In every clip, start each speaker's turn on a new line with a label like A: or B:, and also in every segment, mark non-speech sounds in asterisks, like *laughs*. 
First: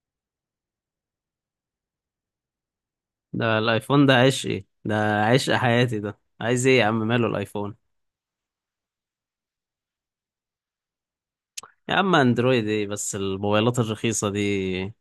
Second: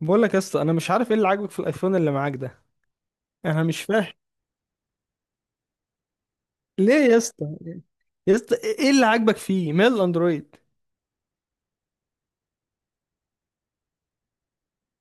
A: بقول لك يا اسطى، انا مش عارف ايه اللي عاجبك في الايفون اللي معاك ده.
B: ده
A: انا مش
B: الايفون
A: فاهم
B: ده عشقي، ده عشق حياتي. ده عايز ايه يا
A: ليه
B: عم؟
A: يا
B: ماله
A: اسطى.
B: الايفون؟
A: يا اسطى، ايه اللي عاجبك فيه مال الاندرويد؟
B: يا عم اندرويد ايه بس؟ الموبايلات الرخيصة دي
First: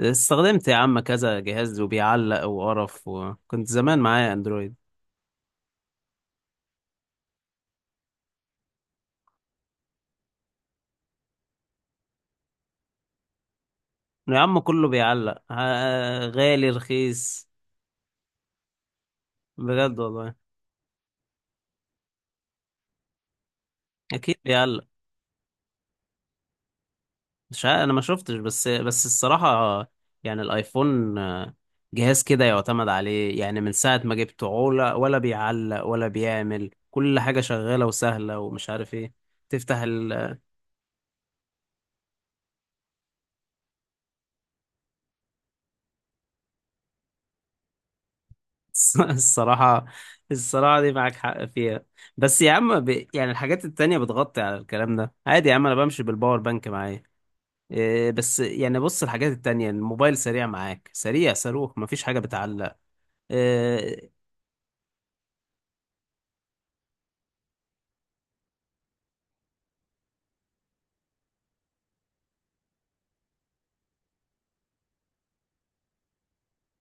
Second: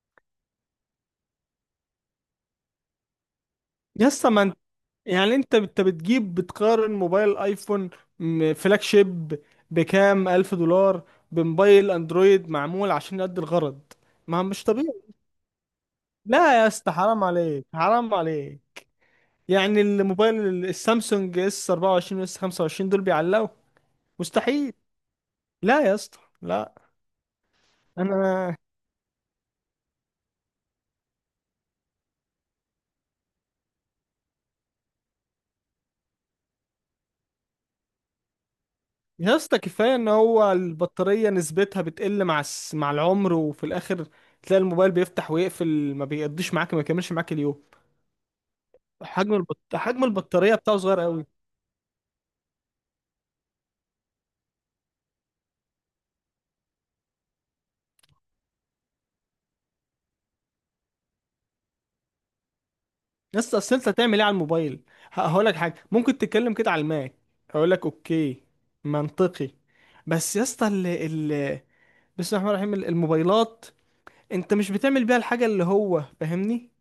B: استخدمت يا عم كذا جهاز وبيعلق وقرف، وكنت زمان
A: يا اسطى
B: معايا
A: ما انت،
B: اندرويد.
A: يعني انت بتجيب بتقارن موبايل ايفون فلاج شيب بكام الف دولار بموبايل اندرويد معمول عشان يؤدي الغرض.
B: يا
A: ما هو
B: عم
A: مش
B: كله
A: طبيعي.
B: بيعلق،
A: لا يا
B: غالي
A: اسطى، حرام
B: رخيص.
A: عليك حرام عليك. يعني
B: بجد والله
A: الموبايل السامسونج اس 24 واس 25 دول بيعلقوا.
B: اكيد
A: مستحيل.
B: بيعلق.
A: لا يا اسطى لا.
B: مش عارف، انا ما شفتش
A: انا،
B: بس الصراحة. يعني الايفون، جهاز كده يعتمد عليه. يعني من ساعة ما جبته عولة، ولا بيعلق ولا بيعمل، كل حاجة شغالة وسهلة ومش عارف ايه.
A: يا اسطى
B: تفتح
A: كفايه ان
B: ال...
A: هو البطاريه نسبتها بتقل مع مع العمر، وفي الاخر تلاقي الموبايل بيفتح ويقفل، ما بيقضيش معاك، ما بيكملش معاك اليوم.
B: *laughs* الصراحة،
A: حجم البطاريه بتاعه
B: الصراحة دي
A: صغير
B: معاك
A: قوي.
B: حق فيها. بس يا عم يعني الحاجات التانية بتغطي على الكلام ده. عادي يا عم، انا بمشي بالباور بانك معايا. إيه بس يعني بص، الحاجات التانية الموبايل سريع معاك، سريع صاروخ، مفيش حاجة بتعلق.
A: يا اسطى اصل انت
B: آه،
A: هتعمل ايه على الموبايل؟ هقول لك حاجه ممكن تتكلم كده على الماء، هقول لك اوكي، منطقي. بس يا اسطى بسم الله الرحمن الرحيم، الموبايلات انت مش بتعمل بيها الحاجه اللي هو، فاهمني.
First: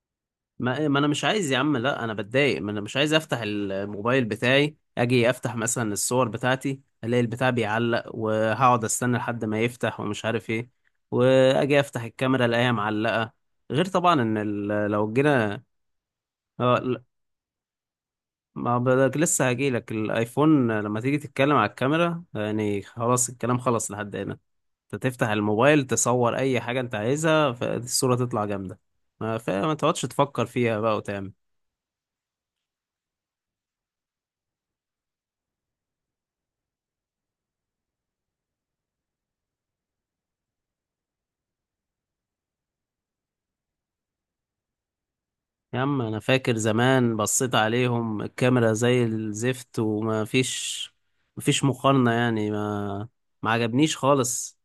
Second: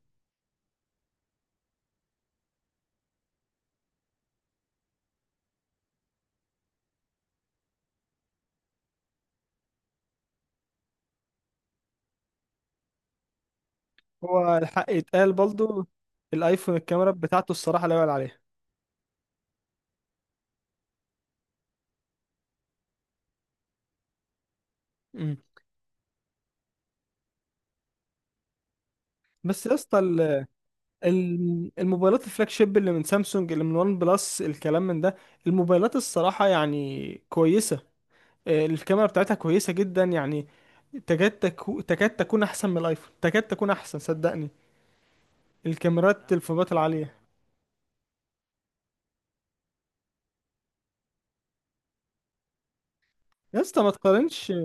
B: ما انا مش عايز يا عم. لا انا بتضايق، ما انا مش عايز افتح الموبايل بتاعي اجي افتح مثلا الصور بتاعتي الاقي البتاع بيعلق وهقعد استنى لحد ما يفتح ومش عارف ايه. واجي افتح الكاميرا الاقيها معلقة. غير طبعا ان
A: هو الحق
B: لو
A: يتقال
B: جينا.
A: برضه، الايفون
B: لا،
A: الكاميرا بتاعته الصراحه لا يعلى عليها.
B: ما بدك لسه هجيلك الايفون لما تيجي تتكلم على الكاميرا. يعني خلاص الكلام خلص لحد هنا. انت تفتح
A: إمم.
B: الموبايل تصور اي حاجة انت عايزها، فالصورة تطلع جامدة. ما
A: بس
B: فما
A: يا اسطى
B: تقعدش تفكر فيها بقى وتعمل.
A: الموبايلات الفلاج شيب اللي من سامسونج، اللي من وان بلس، الكلام من ده، الموبايلات الصراحة يعني كويسة، آه، الكاميرا بتاعتها كويسة جدا يعني، تكاد تكون احسن من الايفون، تكاد تكون احسن صدقني.
B: يا عم انا
A: الكاميرات
B: فاكر
A: الفوجات
B: زمان
A: العالية.
B: بصيت عليهم، الكاميرا زي الزفت وما فيش، ما فيش مقارنة. ما
A: يا اسطى ما
B: عجبنيش
A: تقارنش،
B: خالص.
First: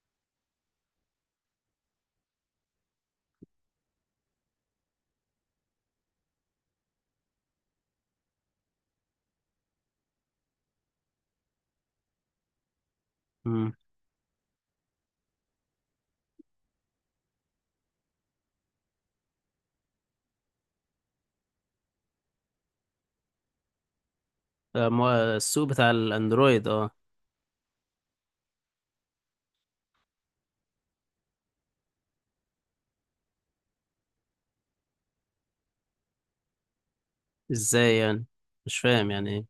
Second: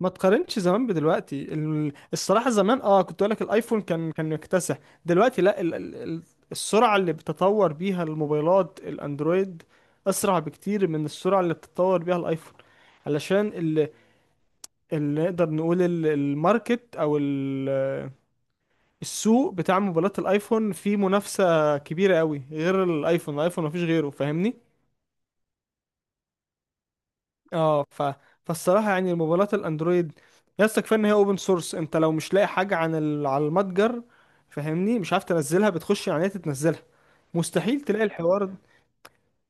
A: ما تقارنش زمان بدلوقتي. الصراحة زمان، اه، كنت اقول لك الايفون كان مكتسح. دلوقتي لا، السرعة اللي بتطور بيها الموبايلات الاندرويد اسرع بكتير من السرعة اللي بتطور بيها الايفون. علشان
B: مم.
A: اللي نقدر نقول الماركت او السوق بتاع موبايلات الايفون فيه منافسة كبيرة قوي، غير الايفون، الايفون مفيش غيره، فاهمني.
B: ده السوق بتاع الاندرويد اه.
A: اه، فالصراحه يعني موبايلات الاندرويد، يس، كفايه ان هي اوبن سورس. انت لو مش لاقي حاجه عن على المتجر، فاهمني، مش عارف تنزلها، بتخش على النت تنزلها. مستحيل
B: ازاي
A: تلاقي
B: يعني؟
A: الحوار ده.
B: مش فاهم يعني ايه.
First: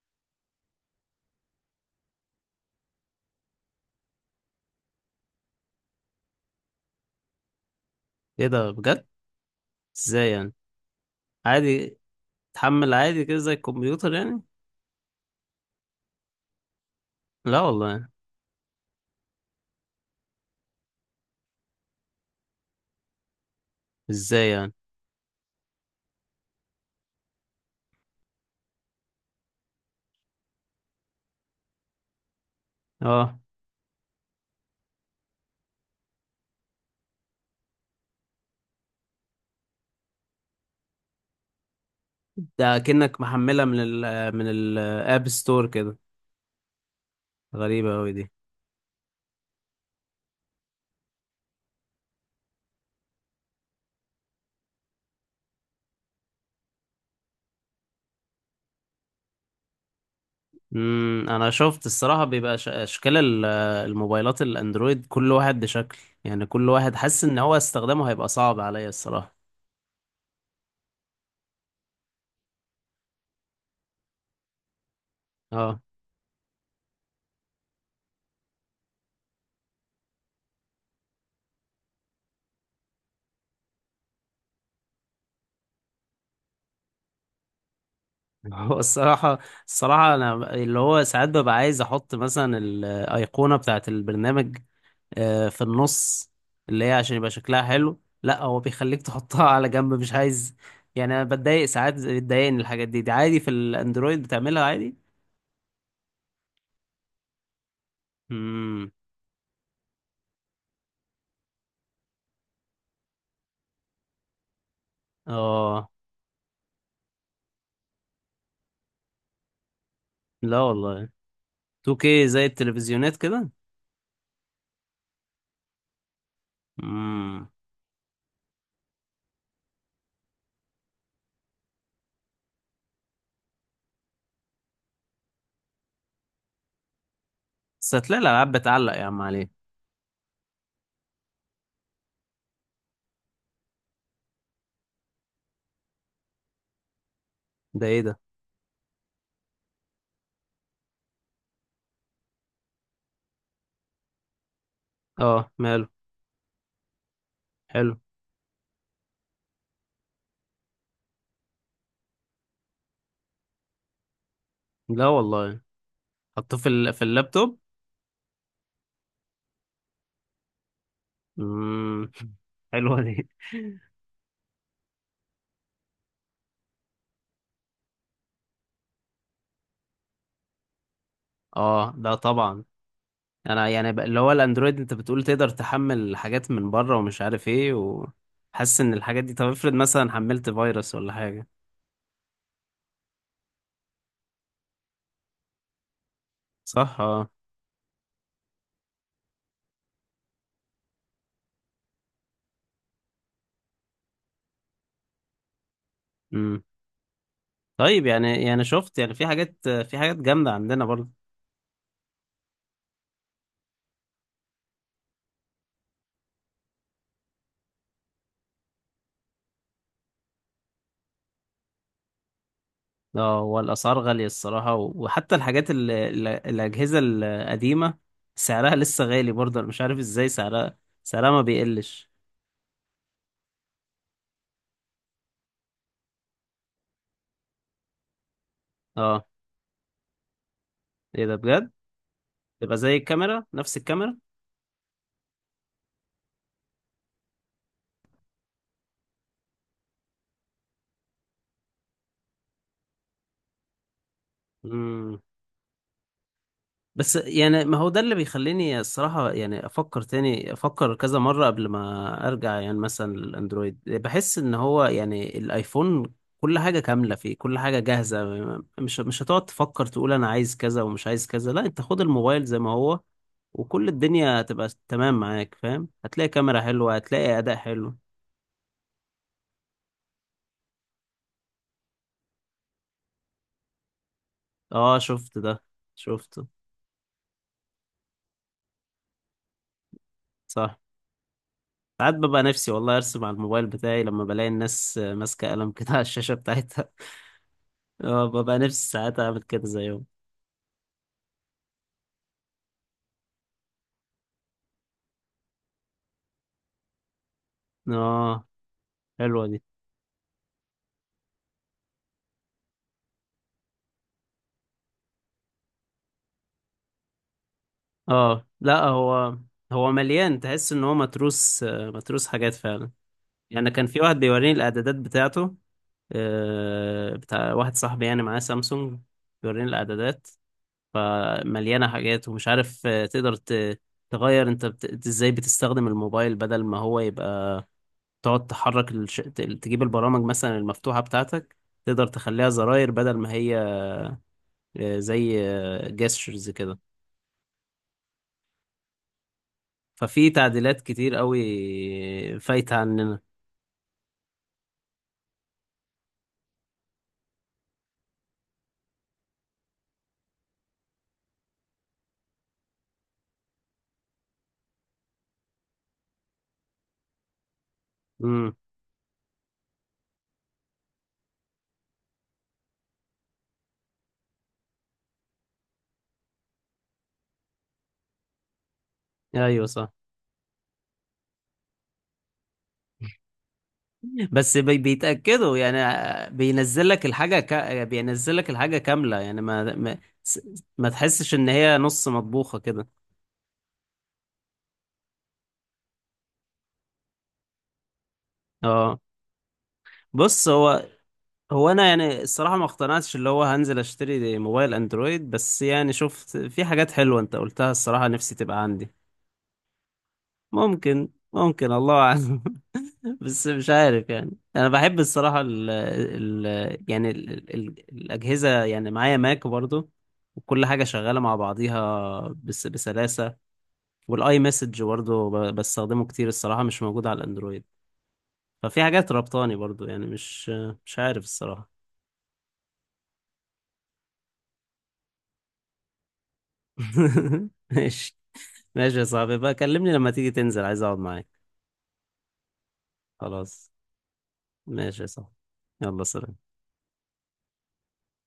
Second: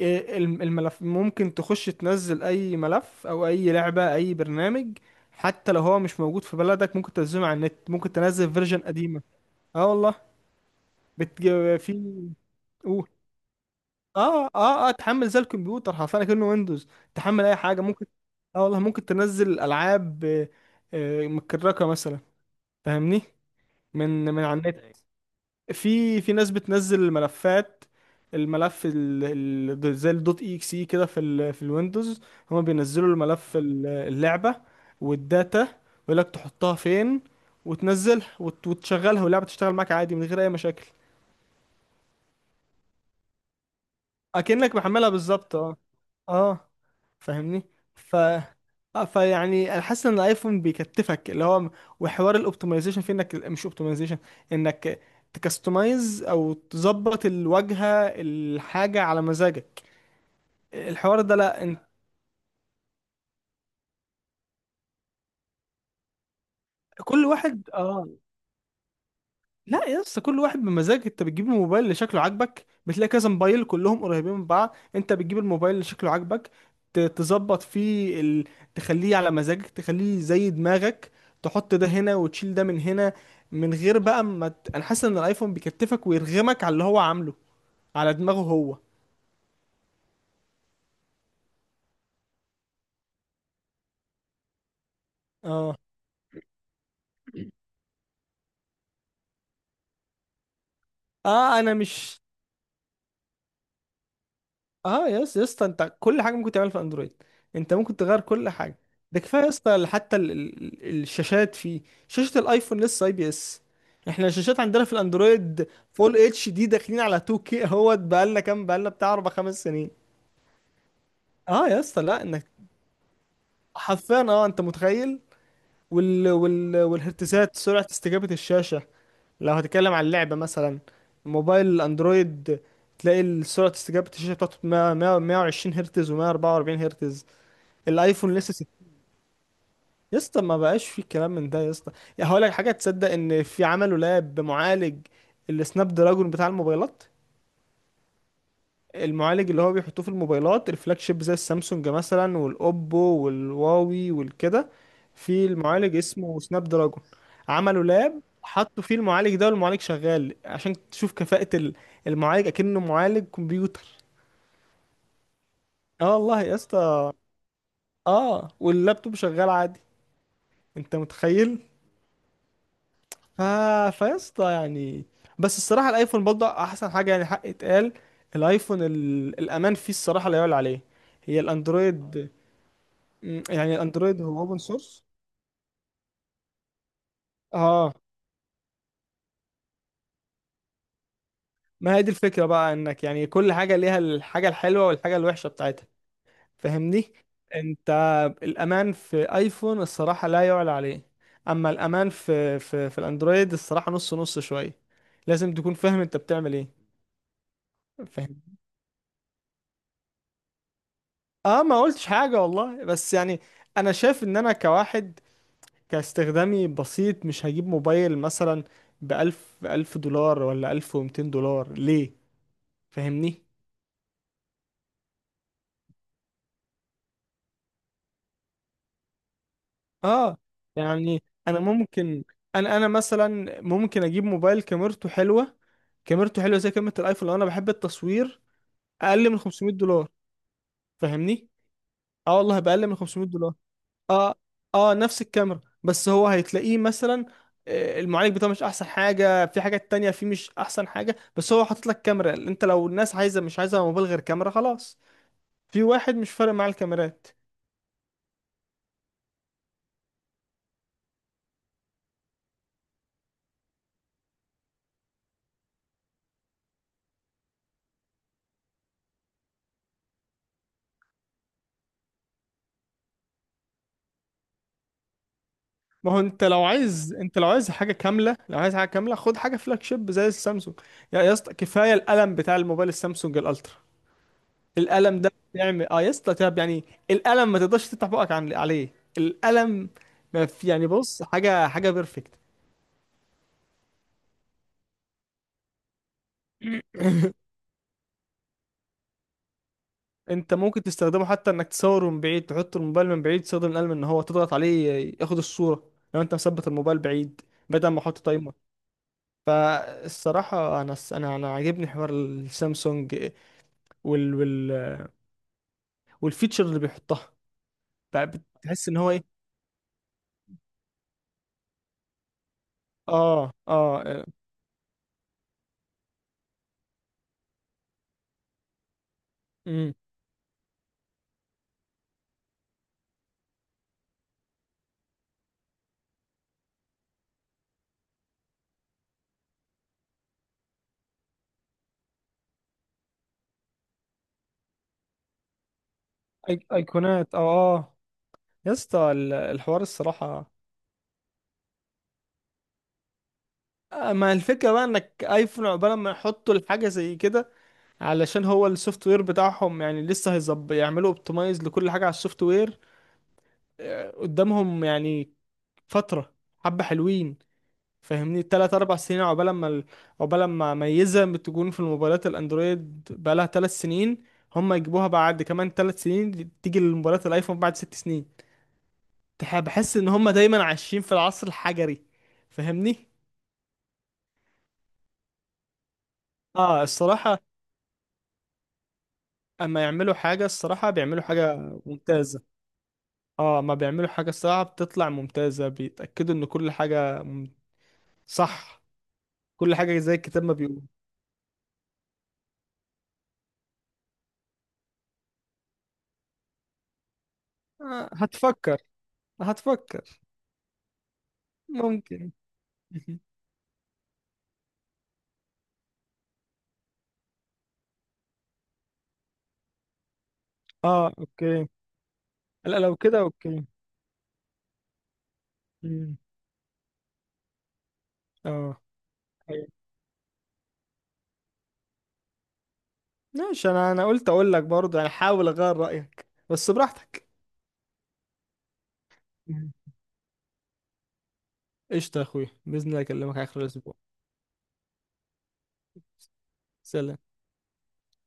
A: إيه الملف، ممكن تخش تنزل اي ملف او اي لعبه اي برنامج، حتى لو هو مش موجود في بلدك ممكن تنزله على النت، ممكن
B: ايه
A: تنزل
B: ده
A: فيرجن
B: بجد؟
A: قديمه. اه والله.
B: ازاي يعني؟
A: بتج... في
B: عادي تحمل
A: قول.
B: عادي كده زي الكمبيوتر يعني؟
A: اه اه، اه تحمل زي الكمبيوتر حرفيا كأنه ويندوز، تحمل اي
B: لا
A: حاجه ممكن.
B: والله.
A: اه والله، ممكن تنزل العاب، آه، آه متكركه مثلا، فاهمني، من
B: ازاي
A: على
B: يعني؟
A: النت. في ناس بتنزل الملفات، الملف زي الدوت اي اكس اي كده في في الويندوز، هما بينزلوا
B: اه.
A: الملف اللعبه والداتا، ويقول لك تحطها فين، وتنزلها وتشغلها، واللعبه تشتغل معاك عادي من غير اي مشاكل.
B: ده كأنك محملها من ال من
A: اكنك محملها
B: الاب
A: بالظبط،
B: ستور
A: اه
B: كده.
A: اه، فاهمني.
B: غريبة اوي
A: ف
B: دي.
A: اه، فيعني انا حاسس ان الايفون بيكتفك، اللي هو وحوار الاوبتمايزيشن، في انك مش اوبتمايزيشن، انك تكستمايز او تظبط الواجهه، الحاجه على مزاجك، الحوار
B: امم،
A: ده
B: انا
A: لا. انت
B: شفت الصراحه بيبقى اشكال الموبايلات الاندرويد كل واحد بشكل. يعني كل واحد حاسس
A: كل
B: ان هو
A: واحد
B: استخدامه
A: اه.
B: هيبقى صعب عليا الصراحه.
A: لا يا اسطى، كل واحد بمزاج، انت بتجيب الموبايل اللي شكله عاجبك، بتلاقي كذا موبايل كلهم قريبين من بعض، انت بتجيب الموبايل
B: اه.
A: اللي شكله عاجبك، تظبط فيه تخليه على مزاجك، تخليه زي دماغك، تحط ده هنا وتشيل ده من هنا، من غير بقى ما انا حاسس ان الايفون بيكتفك ويرغمك على اللي هو عامله على دماغه
B: *laughs* هو
A: هو.
B: الصراحه، الصراحه انا اللي هو ساعات ببقى عايز احط مثلا الايقونه بتاعه البرنامج، في
A: اه
B: النص، اللي هي عشان يبقى شكلها حلو. لا هو بيخليك تحطها على جنب، مش عايز. يعني انا
A: اه،
B: بتضايق
A: انا
B: ساعات،
A: مش،
B: بتضايقني الحاجات دي. دي عادي في الاندرويد بتعملها عادي.
A: اه، يا اسطى يا اسطى، انت كل حاجه ممكن تعملها في اندرويد، انت ممكن تغير كل حاجه.
B: امم.
A: ده كفايه يا اسطى، حتى الشاشات فيه، شاشه الايفون لسه اي بي اس، احنا الشاشات عندنا في الاندرويد
B: اه.
A: فول اتش دي داخلين على 2K كي اهوت، بقالنا كام، بقالنا بتاع اربع خمس سنين.
B: لا والله.
A: اه يا اسطى لا
B: 2K، زي
A: انك،
B: التلفزيونات كده.
A: حرفيا، اه، انت متخيل،
B: امم.
A: والهرتزات، سرعه استجابه الشاشه لو هتتكلم عن اللعبه مثلا. موبايل الاندرويد تلاقي سرعه استجابه الشاشه بتاعته 100 120 هرتز و144 هرتز.
B: بس هتلاقي
A: الايفون
B: الالعاب
A: لسه
B: بتعلق يا عم عليه.
A: يا اسطى ما بقاش في كلام من ده يا اسطى. يا هقول لك حاجه، تصدق ان في عملوا لاب بمعالج السناب دراجون بتاع الموبايلات،
B: ده ايه ده؟
A: المعالج اللي هو بيحطوه في الموبايلات الفلاج شيب زي السامسونج مثلا والاوبو والهواوي والكده، في
B: اه ماله.
A: المعالج اسمه سناب دراجون، عملوا
B: حلو.
A: لاب حطوا فيه المعالج ده، والمعالج شغال عشان تشوف كفاءة المعالج اكنه معالج كمبيوتر.
B: لا والله.
A: اه والله يا
B: حطوه في
A: اسطى،
B: اللابتوب؟
A: اه، واللابتوب شغال عادي، انت متخيل.
B: امم. *laughs* حلوه دي.
A: ف... فيسطا يعني. بس الصراحة الايفون برضه احسن حاجة، يعني حق اتقال، الايفون الامان فيه الصراحة لا يعلى عليه. هي
B: اه ده
A: الاندرويد،
B: طبعا. انا
A: يعني
B: يعني بقى اللي
A: الاندرويد
B: هو
A: هو اوبن
B: الاندرويد انت
A: سورس.
B: بتقول تقدر تحمل حاجات من بره ومش عارف ايه،
A: اه،
B: وحاسس ان الحاجات دي، طب افرض مثلا حملت فيروس ولا حاجه.
A: ما هي دي الفكرة بقى، انك يعني كل حاجة ليها الحاجة الحلوة والحاجة الوحشة بتاعتها،
B: صح
A: فاهمني.
B: اه.
A: انت الامان في ايفون الصراحة لا يعلى عليه، اما الامان في في الاندرويد الصراحة نص نص شوية، لازم تكون فاهم انت بتعمل
B: امم. طيب
A: ايه.
B: يعني شفت يعني في حاجات، في حاجات جامده عندنا برضه.
A: اه، ما قلتش حاجة والله بس يعني، انا شايف ان انا كواحد كاستخدامي بسيط، مش هجيب موبايل مثلا بألف ألف دولار ولا ألف ومتين دولار، ليه؟
B: اه
A: فاهمني.
B: هو الاسعار غاليه الصراحه وحتى الحاجات ال ال الاجهزه القديمه سعرها لسه غالي برضه، انا مش عارف ازاي
A: اه
B: سعرها،
A: يعني
B: سعرها ما
A: انا
B: بيقلش.
A: ممكن، انا مثلا ممكن اجيب موبايل كاميرته حلوة، كاميرته حلوة زي كاميرا الايفون لو انا بحب التصوير،
B: اه.
A: اقل من 500 دولار،
B: ايه ده
A: فاهمني.
B: بجد؟
A: اه والله،
B: تبقى
A: بأقل من
B: زي
A: 500.
B: الكاميرا، نفس
A: اه اه، نفس الكاميرا، بس هو هيتلاقيه مثلا، آه، المعالج بتاعه مش احسن حاجه، في حاجات تانية فيه مش احسن حاجه، بس هو حاطط لك كاميرا، انت لو الناس عايزه، مش عايزه موبايل غير كاميرا، خلاص،
B: الكاميرا.
A: في واحد مش فارق معاه
B: بس
A: الكاميرات.
B: يعني ما هو ده اللي بيخليني الصراحة يعني أفكر تاني، أفكر كذا مرة قبل ما أرجع يعني مثلا للأندرويد. بحس إن هو يعني الآيفون كل حاجة كاملة فيه، كل حاجة جاهزة. مش هتقعد تفكر تقول أنا عايز كذا ومش عايز كذا. لا، أنت خد الموبايل زي ما هو وكل الدنيا هتبقى تمام معاك، فاهم؟
A: ما هو
B: هتلاقي
A: انت
B: كاميرا
A: لو
B: حلوة،
A: عايز،
B: هتلاقي
A: انت لو
B: أداء
A: عايز حاجه
B: حلو.
A: كامله، لو عايز حاجه كامله خد حاجه فلاج شيب زي السامسونج. يا، يا اسطى، كفايه القلم بتاع الموبايل السامسونج الالترا،
B: أه
A: القلم ده
B: شفت ده.
A: بيعمل اه يا اسطى،
B: شفته.
A: تعب يعني. القلم ما تقدرش تفتح بقك عن عليه، القلم ما في،
B: صح.
A: يعني بص، حاجه حاجه
B: ساعات
A: بيرفكت.
B: ببقى نفسي والله أرسم على الموبايل بتاعي لما بلاقي الناس ماسكة قلم كده على الشاشة بتاعتها.
A: *coughs* *laughs*
B: اه ببقى نفسي ساعات اعمل كده زيهم.
A: انت ممكن تستخدمه حتى انك تصوره من بعيد، تحط الموبايل من بعيد، تستخدم القلم ان هو تضغط عليه ياخد الصورة لو انت مثبت الموبايل بعيد، بدل ما احط
B: اه،
A: تايمر.
B: حلوة دي.
A: فالصراحة انا انا عاجبني حوار السامسونج، وال وال والفيتشر اللي بيحطها، بقى
B: اه لا
A: بتحس ان هو ايه.
B: هو، هو مليان، تحس ان هو متروس، متروس حاجات فعلا.
A: اه
B: يعني كان في
A: اه،
B: واحد
A: آه،
B: بيوريني الاعدادات بتاعته، بتاع واحد صاحبي يعني معاه سامسونج، بيوريني
A: امم،
B: الاعدادات فمليانة حاجات ومش عارف. تقدر تغير انت إنت ازاي بتستخدم الموبايل بدل ما هو يبقى تقعد تحرك تجيب البرامج مثلا المفتوحة بتاعتك، تقدر تخليها زراير بدل ما هي زي جيسترز كده.
A: ايقونات، اه اه، يا اسطى الحوار
B: ففي
A: الصراحة،
B: تعديلات كتير قوي فايتة عننا.
A: آه، ما الفكرة بقى انك ايفون عقبال ما يحطوا الحاجة زي كده، علشان هو السوفت وير بتاعهم يعني لسه هيظبط، يعملوا اوبتمايز لكل حاجة على السوفت وير، آه، قدامهم يعني فترة حبة حلوين، فاهمني،
B: امم.
A: تلات أربع سنين، عقبال ما عقبال ما ميزة بتكون في الموبايلات الأندرويد بقالها تلات سنين، هم يجيبوها بعد كمان تلات سنين، تيجي للموبايلات الأيفون بعد ست سنين.
B: ايوه صح.
A: بحس إن هم دايما عايشين في العصر الحجري، فاهمني؟
B: بس بيتأكدوا يعني،
A: اه الصراحة،
B: بينزل لك الحاجة كاملة يعني
A: أما يعملوا حاجة
B: ما
A: الصراحة بيعملوا
B: تحسش ان
A: حاجة
B: هي نص
A: ممتازة،
B: مطبوخة كده.
A: اه، ما بيعملوا حاجة الصراحة بتطلع ممتازة، بيتأكدوا ان كل حاجة صح،
B: اه.
A: كل حاجة زي الكتاب
B: بص
A: ما بيقول.
B: هو، هو انا يعني الصراحة ما اقتنعتش اللي هو هنزل اشتري موبايل اندرويد، بس يعني شفت في حاجات حلوة انت قلتها الصراحة
A: آه،
B: نفسي تبقى
A: هتفكر،
B: عندي.
A: هتفكر،
B: ممكن، ممكن، الله
A: ممكن.
B: اعلم.
A: *laughs*
B: بس مش عارف يعني. انا بحب الصراحه ال ال يعني ال ال الاجهزه، يعني معايا ماك برضو وكل حاجه
A: اه
B: شغاله مع
A: اوكي،
B: بعضيها بس
A: لا لو كده
B: بسلاسه.
A: اوكي.
B: والاي مسج برضو بستخدمه
A: مم.
B: كتير الصراحه، مش موجود على الاندرويد.
A: اه.
B: ففي حاجات ربطاني
A: أيوة.
B: برضو. مش عارف الصراحه.
A: ماشي، انا قلت اقول لك برضه يعني، حاول اغير رأيك، بس براحتك.
B: *laughs* ماشي. ماشي يا صاحبي، بقى
A: مم.
B: كلمني لما تيجي تنزل عايز اقعد معاك.
A: قشطة يا اخويا، بإذن الله اكلمك على اخر
B: خلاص،
A: الاسبوع.
B: ماشي يا صاحبي. يلا، سلام.
A: سلام.